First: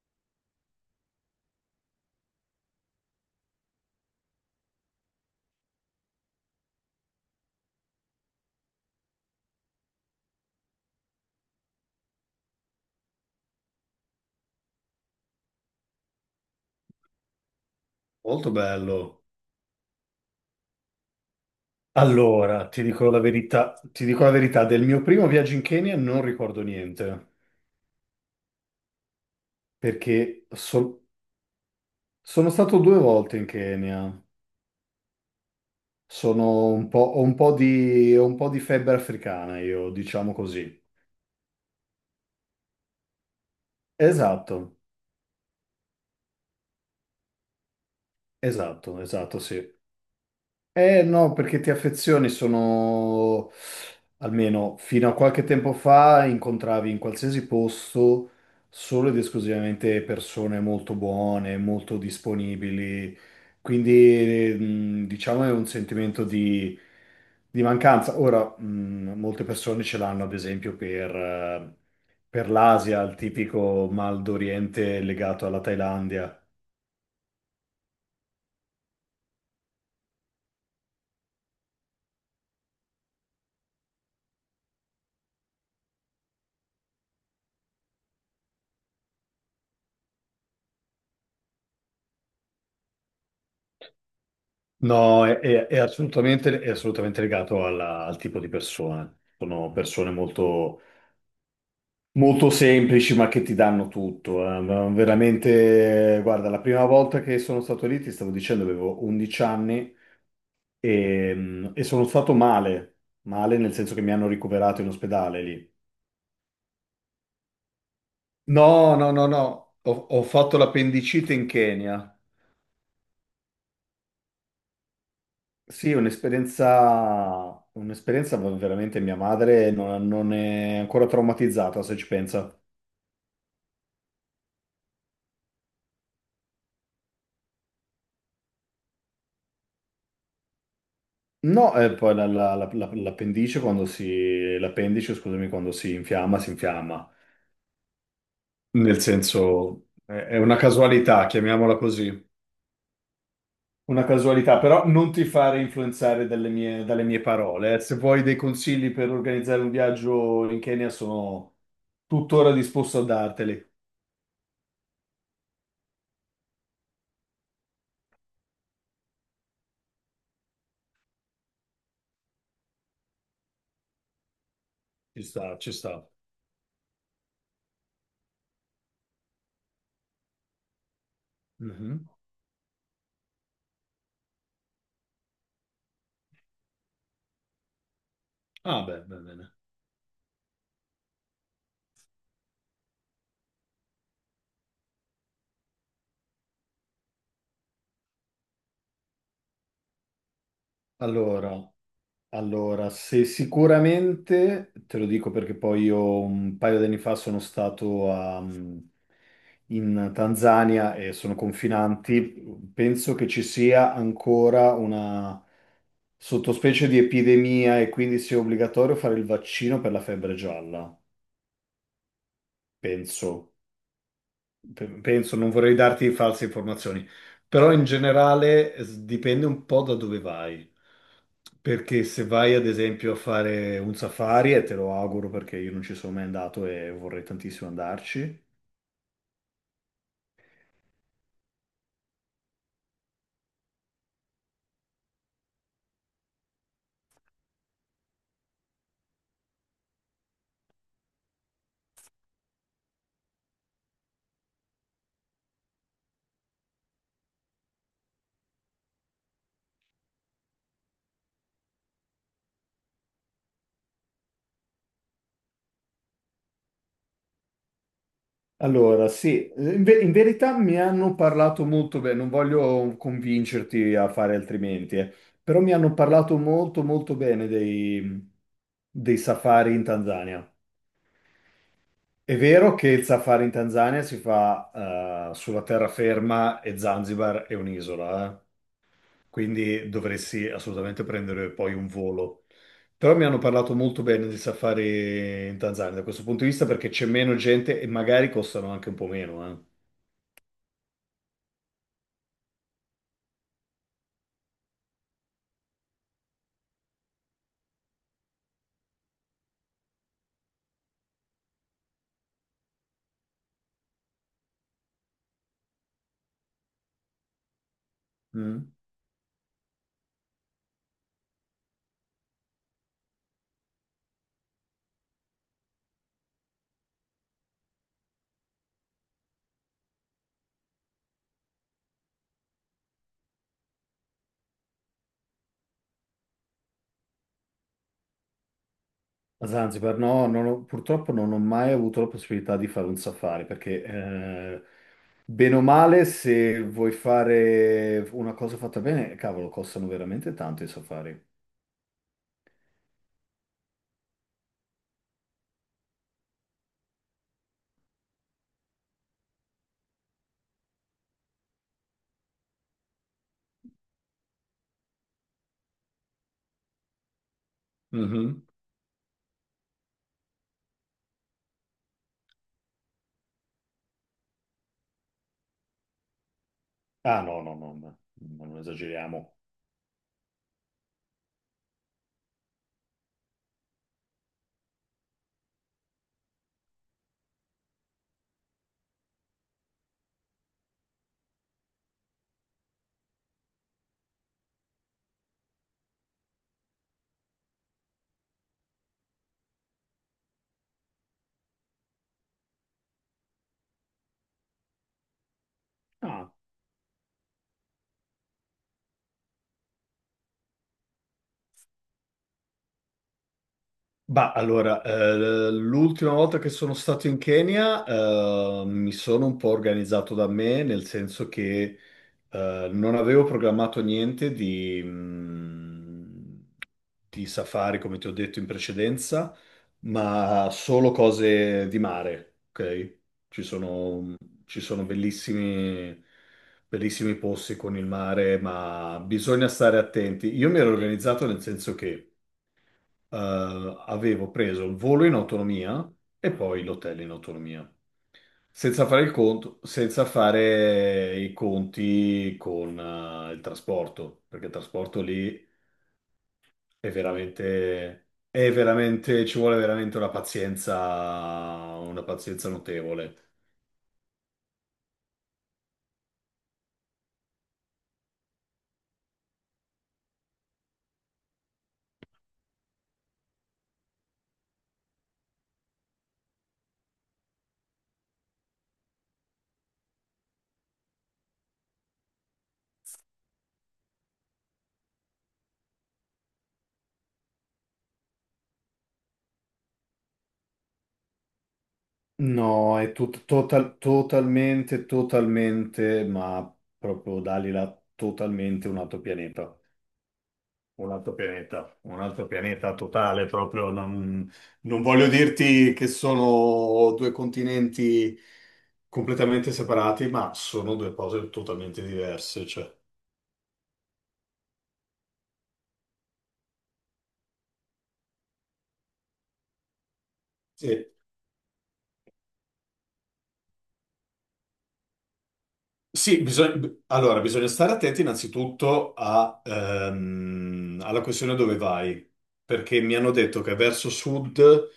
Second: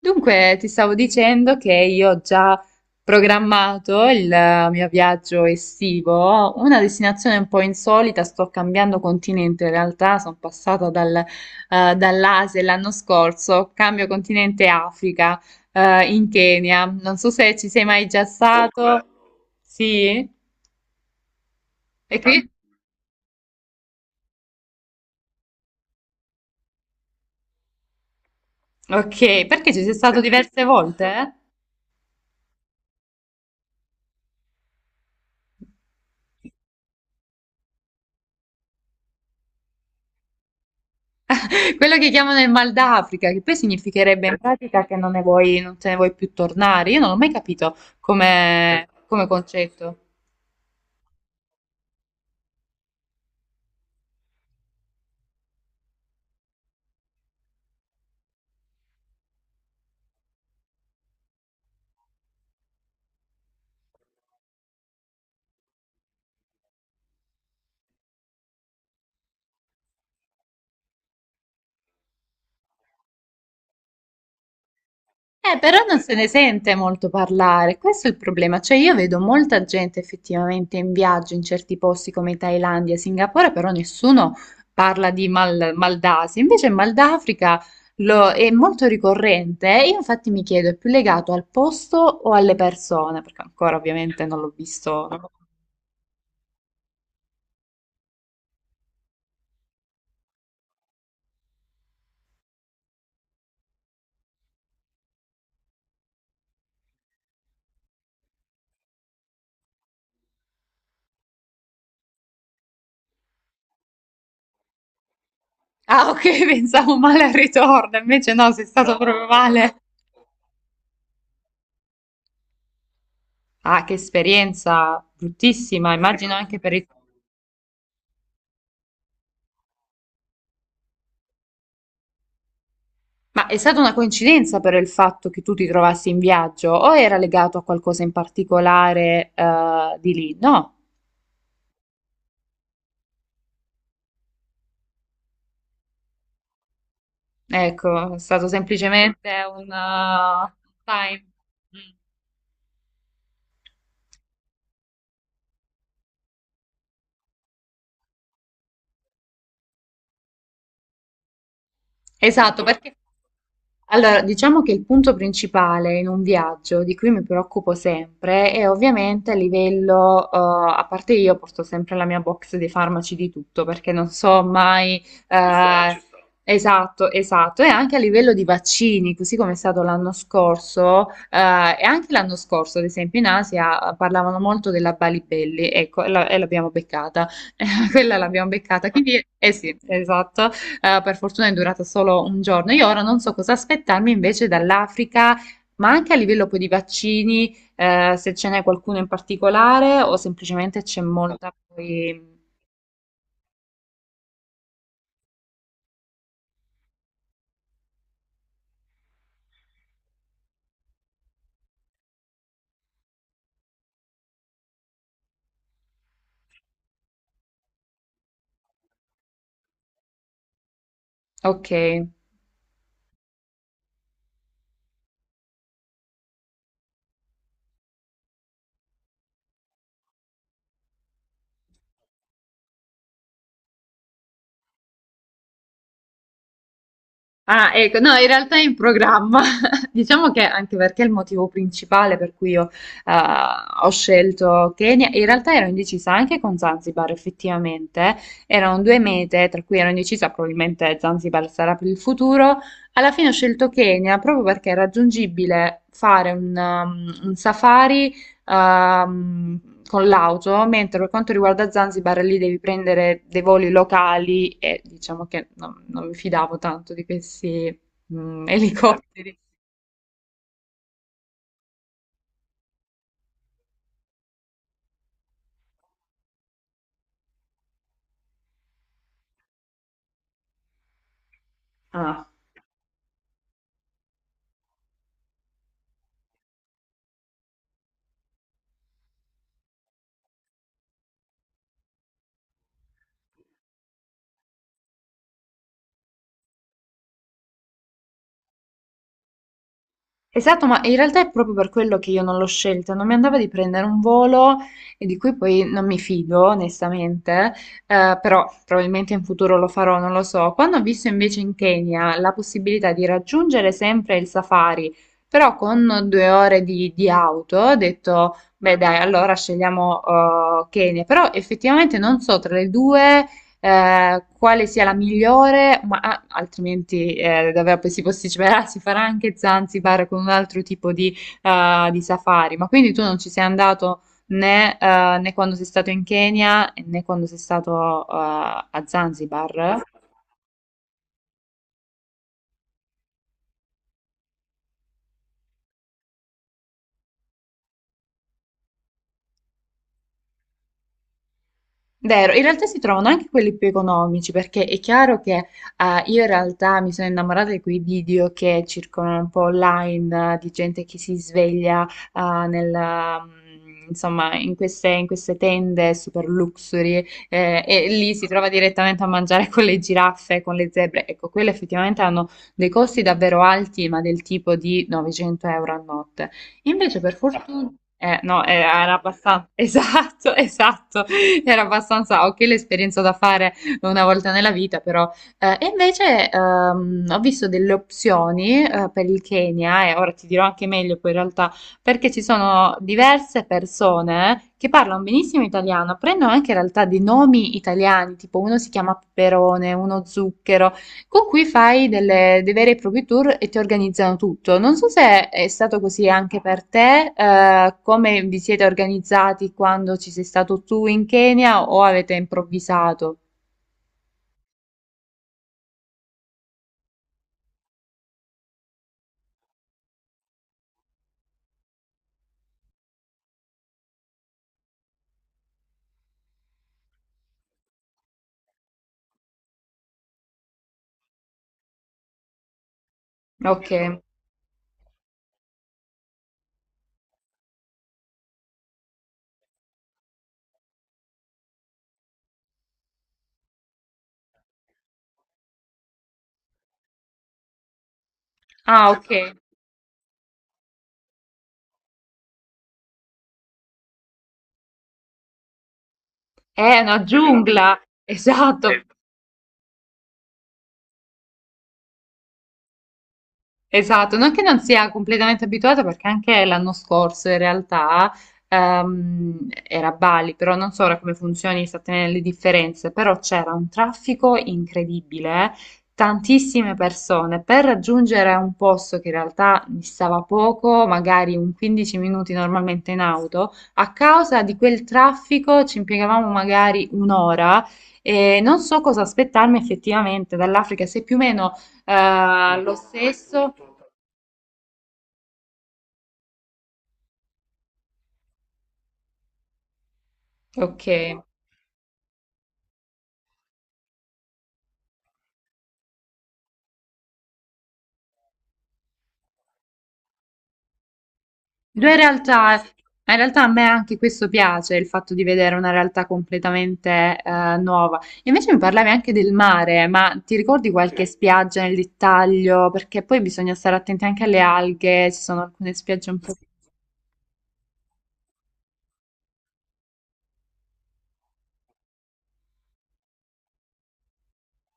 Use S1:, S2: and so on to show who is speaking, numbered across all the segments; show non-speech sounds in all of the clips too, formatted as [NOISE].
S1: Dunque, ti stavo dicendo che io ho già programmato il mio viaggio estivo, una destinazione un po' insolita, sto cambiando continente, in realtà sono passata dall'Asia l'anno scorso, cambio continente Africa, in Kenya, non so se ci sei mai già. Oh, che
S2: Molto
S1: stato bello.
S2: bello.
S1: Sì? E qui?
S2: Allora, ti dico la verità, ti dico la verità, del mio primo viaggio in Kenya non ricordo niente,
S1: Ok, perché ci sei stato
S2: perché
S1: diverse volte, eh?
S2: sono stato due volte in Kenya, sono un po', ho un po' di febbre africana io, diciamo così.
S1: [LAUGHS] Quello che chiamano il mal d'Africa, che poi significherebbe in
S2: Esatto,
S1: pratica che non ne vuoi, non te ne vuoi più tornare. Io non l'ho mai capito come,
S2: esatto,
S1: come
S2: esatto, sì.
S1: concetto.
S2: Eh no, perché ti affezioni sono, almeno fino a qualche tempo fa, incontravi in qualsiasi posto solo ed esclusivamente persone molto buone, molto disponibili, quindi diciamo è un sentimento di mancanza. Ora, molte persone ce l'hanno ad esempio per l'Asia, il tipico mal d'Oriente legato alla
S1: Però non se ne
S2: Thailandia.
S1: sente molto parlare, questo è il problema. Cioè, io vedo molta gente effettivamente in viaggio in certi posti come Thailandia, Singapore, però nessuno parla di mal d'Asia. Invece il mal d'Africa è molto ricorrente, eh. Io infatti mi chiedo, è più legato al posto o alle persone? Perché ancora ovviamente non l'ho visto.
S2: No, è assolutamente legato al tipo di persona. Sono persone molto, molto semplici, ma che ti danno tutto. Ma veramente, guarda, la prima volta che sono stato lì, ti stavo dicendo, avevo 11 anni e sono stato male, nel senso che mi hanno ricoverato in ospedale lì.
S1: Ah, ok, [LAUGHS] pensavo male al ritorno, invece no, sei stato
S2: No, no,
S1: proprio... No,
S2: no, no,
S1: male.
S2: ho fatto l'appendicite in Kenya.
S1: Ah, che esperienza bruttissima,
S2: Sì,
S1: immagino anche per il...
S2: un'esperienza veramente mia madre non è ancora traumatizzata, se ci pensa.
S1: Ma è stata una coincidenza per il fatto che tu ti trovassi in viaggio o era legato a qualcosa in particolare di lì? No,
S2: No, e poi l'appendice quando si, l'appendice, scusami, quando si infiamma, si infiamma.
S1: ecco, è stato
S2: Nel
S1: semplicemente un
S2: senso, è una casualità,
S1: time.
S2: chiamiamola
S1: Mm.
S2: così. Una casualità, però non ti fare influenzare dalle mie, parole. Se vuoi dei consigli per organizzare un viaggio in Kenya, sono tuttora
S1: Esatto, perché...
S2: disposto a darteli.
S1: Allora, diciamo che il punto principale in un viaggio di cui mi preoccupo sempre è ovviamente a livello, a parte io porto sempre la mia box dei farmaci di tutto perché non so mai,
S2: Ci
S1: ci
S2: sta, ci
S1: eh, ci
S2: sta.
S1: esatto, esatto, e anche a livello di vaccini, così come è stato l'anno scorso, e
S2: Mhm.
S1: anche l'anno scorso, ad esempio in Asia, parlavano molto della Balibelli, ecco, e e l'abbiamo beccata, [LAUGHS] quella l'abbiamo
S2: Ah,
S1: beccata,
S2: beh,
S1: quindi,
S2: bene.
S1: eh sì, esatto. Per fortuna è durata solo un giorno. Io ora non so cosa aspettarmi invece dall'Africa, ma anche a livello poi di vaccini, se ce n'è qualcuno in particolare o semplicemente c'è molta
S2: Allora,
S1: poi...
S2: allora, se sicuramente, te lo dico perché poi io un paio di anni fa sono stato in Tanzania e sono confinanti, penso che ci sia ancora una sottospecie di epidemia e quindi sia obbligatorio fare il vaccino per la febbre gialla,
S1: Ok.
S2: penso. Penso, non vorrei darti false informazioni, però in generale dipende un po' da dove vai. Perché se vai ad esempio a fare un safari, e te lo auguro perché io non ci sono mai andato e vorrei tantissimo
S1: Ah, ecco, no, in
S2: andarci.
S1: realtà è in programma. [LAUGHS] Diciamo che anche perché il motivo principale per cui io eh, ho scelto Kenya, in realtà ero indecisa anche con Zanzibar, effettivamente. Erano due mete, tra cui ero indecisa, probabilmente Zanzibar sarà per il futuro. Alla fine ho scelto Kenya proprio perché è raggiungibile fare un un safari con l'auto, mentre per quanto riguarda Zanzibar lì devi prendere dei voli locali e diciamo che non mi fidavo tanto di questi [LAUGHS] elicotteri.
S2: Allora,
S1: Elicotteri.
S2: sì, in verità mi hanno parlato molto bene, non voglio convincerti a fare altrimenti, però mi hanno parlato molto molto bene dei safari in Tanzania. È vero che il safari in Tanzania si fa sulla terraferma e Zanzibar è un'isola. Quindi dovresti assolutamente prendere poi un volo. Però mi hanno parlato molto bene di safari in Tanzania da questo punto di vista perché c'è meno gente e magari costano anche un po' meno.
S1: Esatto, ma in realtà è proprio per quello che io non l'ho scelta, non mi andava di prendere un volo e di cui poi non mi fido, onestamente, però probabilmente in futuro lo farò, non lo so. Quando ho visto invece in Kenya la possibilità di raggiungere sempre il safari, però con due ore di auto, ho detto,
S2: Mm.
S1: beh dai, allora scegliamo Kenya, però effettivamente non so tra le due quale sia la migliore, ma ah, altrimenti davvero poi si posticiperà, si farà anche Zanzibar con un altro tipo di safari. Ma quindi tu non ci sei andato né, né quando sei stato in Kenya né quando sei stato a
S2: A
S1: Zanzibar?
S2: Zanzibar no, non ho- purtroppo non ho mai avuto la possibilità di fare un safari perché bene o male se vuoi fare una cosa fatta bene, cavolo, costano veramente tanto i safari.
S1: Vero, in realtà si trovano anche quelli più economici, perché è chiaro che io in realtà mi sono innamorata di quei video che circolano un po' online, di gente che si sveglia insomma, in in queste tende super luxury e lì si
S2: Mhm.
S1: trova direttamente a mangiare con le giraffe, con le zebre. Ecco, quelle effettivamente hanno dei costi davvero alti, ma del tipo di 900 euro a notte. Invece, per
S2: Ah, no, no,
S1: fortuna...
S2: no, no,
S1: No,
S2: non
S1: era
S2: esageriamo.
S1: abbastanza, [LAUGHS] esatto, esatto. [LAUGHS] Era abbastanza ok l'esperienza da fare una volta nella vita, però. E invece ho visto delle opzioni per il Kenya, e ora ti dirò anche meglio poi in realtà, perché ci sono diverse persone che parlano benissimo italiano, prendono anche in realtà dei nomi italiani, tipo uno si chiama Peperone, uno Zucchero. Con cui fai dei veri e propri tour e ti organizzano tutto. Non so se è stato così
S2: Ah.
S1: anche per te, come vi siete organizzati quando ci sei stato tu in Kenya o avete improvvisato?
S2: Bah, allora, l'ultima volta che sono stato in Kenya, mi sono un po' organizzato da me, nel senso che non avevo programmato niente di safari, come ti ho detto in precedenza, ma solo cose di mare, ok? Ci
S1: Ok.
S2: sono, ci sono bellissimi, bellissimi posti con il mare, ma bisogna stare attenti. Io mi ero organizzato nel senso che avevo preso il volo in autonomia e poi l'hotel in autonomia senza
S1: Ah,
S2: fare il
S1: ok.
S2: conto, senza fare i conti con il trasporto, perché il trasporto lì
S1: È una giungla. Esatto.
S2: ci vuole veramente una pazienza notevole.
S1: Esatto, non che non sia completamente abituata perché anche l'anno scorso in realtà era a Bali, però non so ora come funzioni esattamente le differenze, però c'era un traffico incredibile, tantissime persone per raggiungere un posto che in realtà distava poco, magari un 15 minuti normalmente in auto, a causa di quel traffico ci impiegavamo magari un'ora e non so cosa aspettarmi effettivamente dall'Africa, se più o meno... lo
S2: No, è
S1: stesso?
S2: totalmente, ma proprio Dalila, totalmente un altro pianeta.
S1: Ok.
S2: Un altro pianeta, un altro pianeta totale proprio. Non voglio dirti che sono due continenti completamente separati, ma sono due cose totalmente
S1: Due
S2: diverse.
S1: realtà,
S2: Cioè,
S1: in realtà a me anche questo piace, il fatto di vedere una realtà completamente nuova. Invece mi parlavi anche del mare, ma ti ricordi
S2: sì,
S1: qualche... Sì. Spiaggia nel dettaglio? Perché poi bisogna stare attenti anche alle alghe, ci sono alcune spiagge un
S2: sì,
S1: po'...
S2: allora bisogna stare attenti innanzitutto alla questione dove vai, perché mi hanno detto che verso sud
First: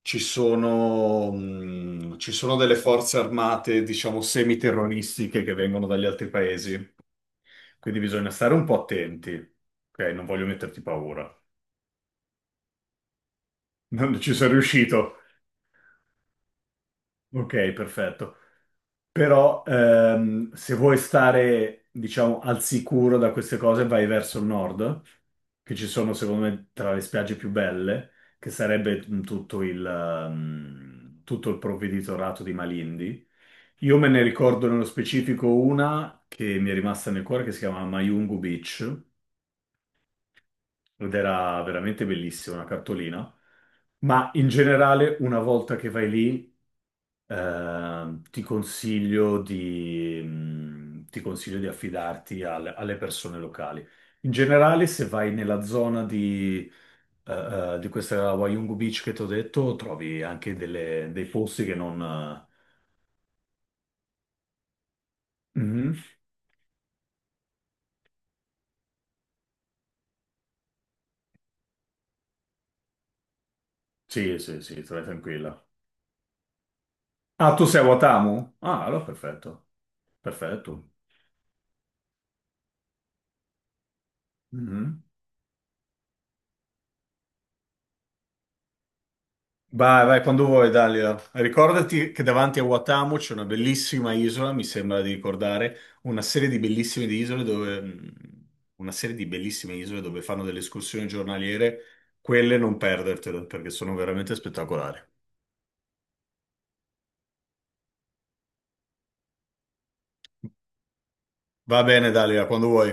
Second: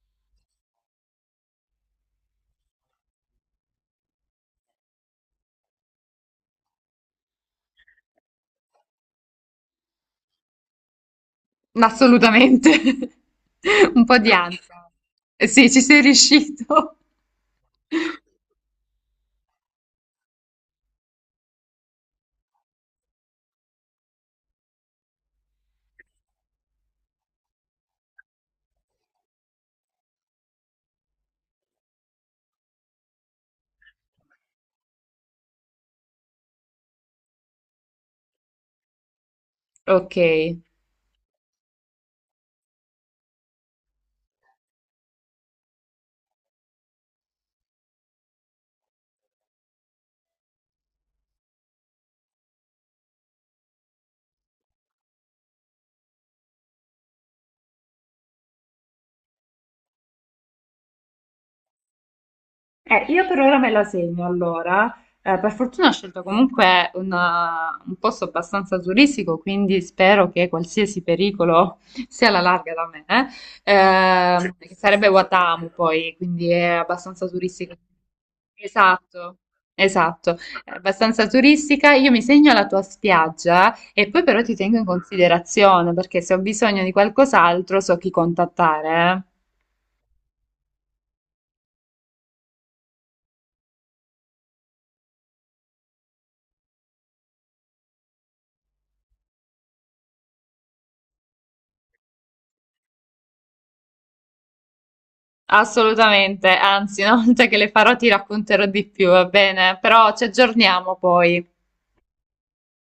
S2: ci sono delle forze armate, diciamo, semiterroristiche che vengono dagli altri paesi. Quindi bisogna stare un po' attenti. Ok, non voglio metterti paura. [LAUGHS]
S1: Assolutamente, [LAUGHS] un po'
S2: Non
S1: di
S2: ci sono
S1: ansia.
S2: riuscito.
S1: Eh sì, ci sei riuscito.
S2: Ok,
S1: [LAUGHS]
S2: perfetto. Però se vuoi stare, diciamo, al sicuro da queste cose, vai verso il nord, che ci sono, secondo me, tra le spiagge più belle, che sarebbe tutto il provveditorato di Malindi. Io me ne ricordo nello specifico una che mi è rimasta nel cuore, che si chiama Mayungu Beach
S1: Ok.
S2: ed era veramente bellissima una cartolina. Ma in generale, una volta che vai lì, ti consiglio di affidarti alle persone locali. In generale, se vai nella zona eh, di questa Wayungu Beach che ti ho detto, trovi anche dei posti che non...
S1: Io per ora me la segno allora. Per fortuna ho
S2: Mhm.
S1: scelto comunque un posto abbastanza turistico, quindi spero che qualsiasi pericolo [LAUGHS] sia alla larga da me,
S2: Sì, sì,
S1: Che
S2: sì, stai
S1: sarebbe
S2: tranquilla.
S1: Watamu poi, quindi è abbastanza
S2: Ah, tu
S1: turistica.
S2: sei a Watamu? Ah, allora
S1: Esatto,
S2: perfetto,
S1: esatto, è
S2: perfetto.
S1: abbastanza turistica. Io mi segno la tua spiaggia e poi però ti tengo in
S2: Mhm.
S1: considerazione perché se ho bisogno di qualcos'altro so chi contattare, eh.
S2: Vai, vai, quando vuoi, Dalila. Ricordati che davanti a Watamu c'è una bellissima isola, mi sembra di ricordare, una serie di bellissime di isole dove, mh, una serie di bellissime isole dove fanno delle escursioni giornaliere. Quelle non perdertele, perché sono veramente spettacolari.
S1: Assolutamente, anzi, una volta che le farò ti racconterò di più, va bene? Però ci aggiorniamo poi.
S2: Va bene, Dalila, quando vuoi.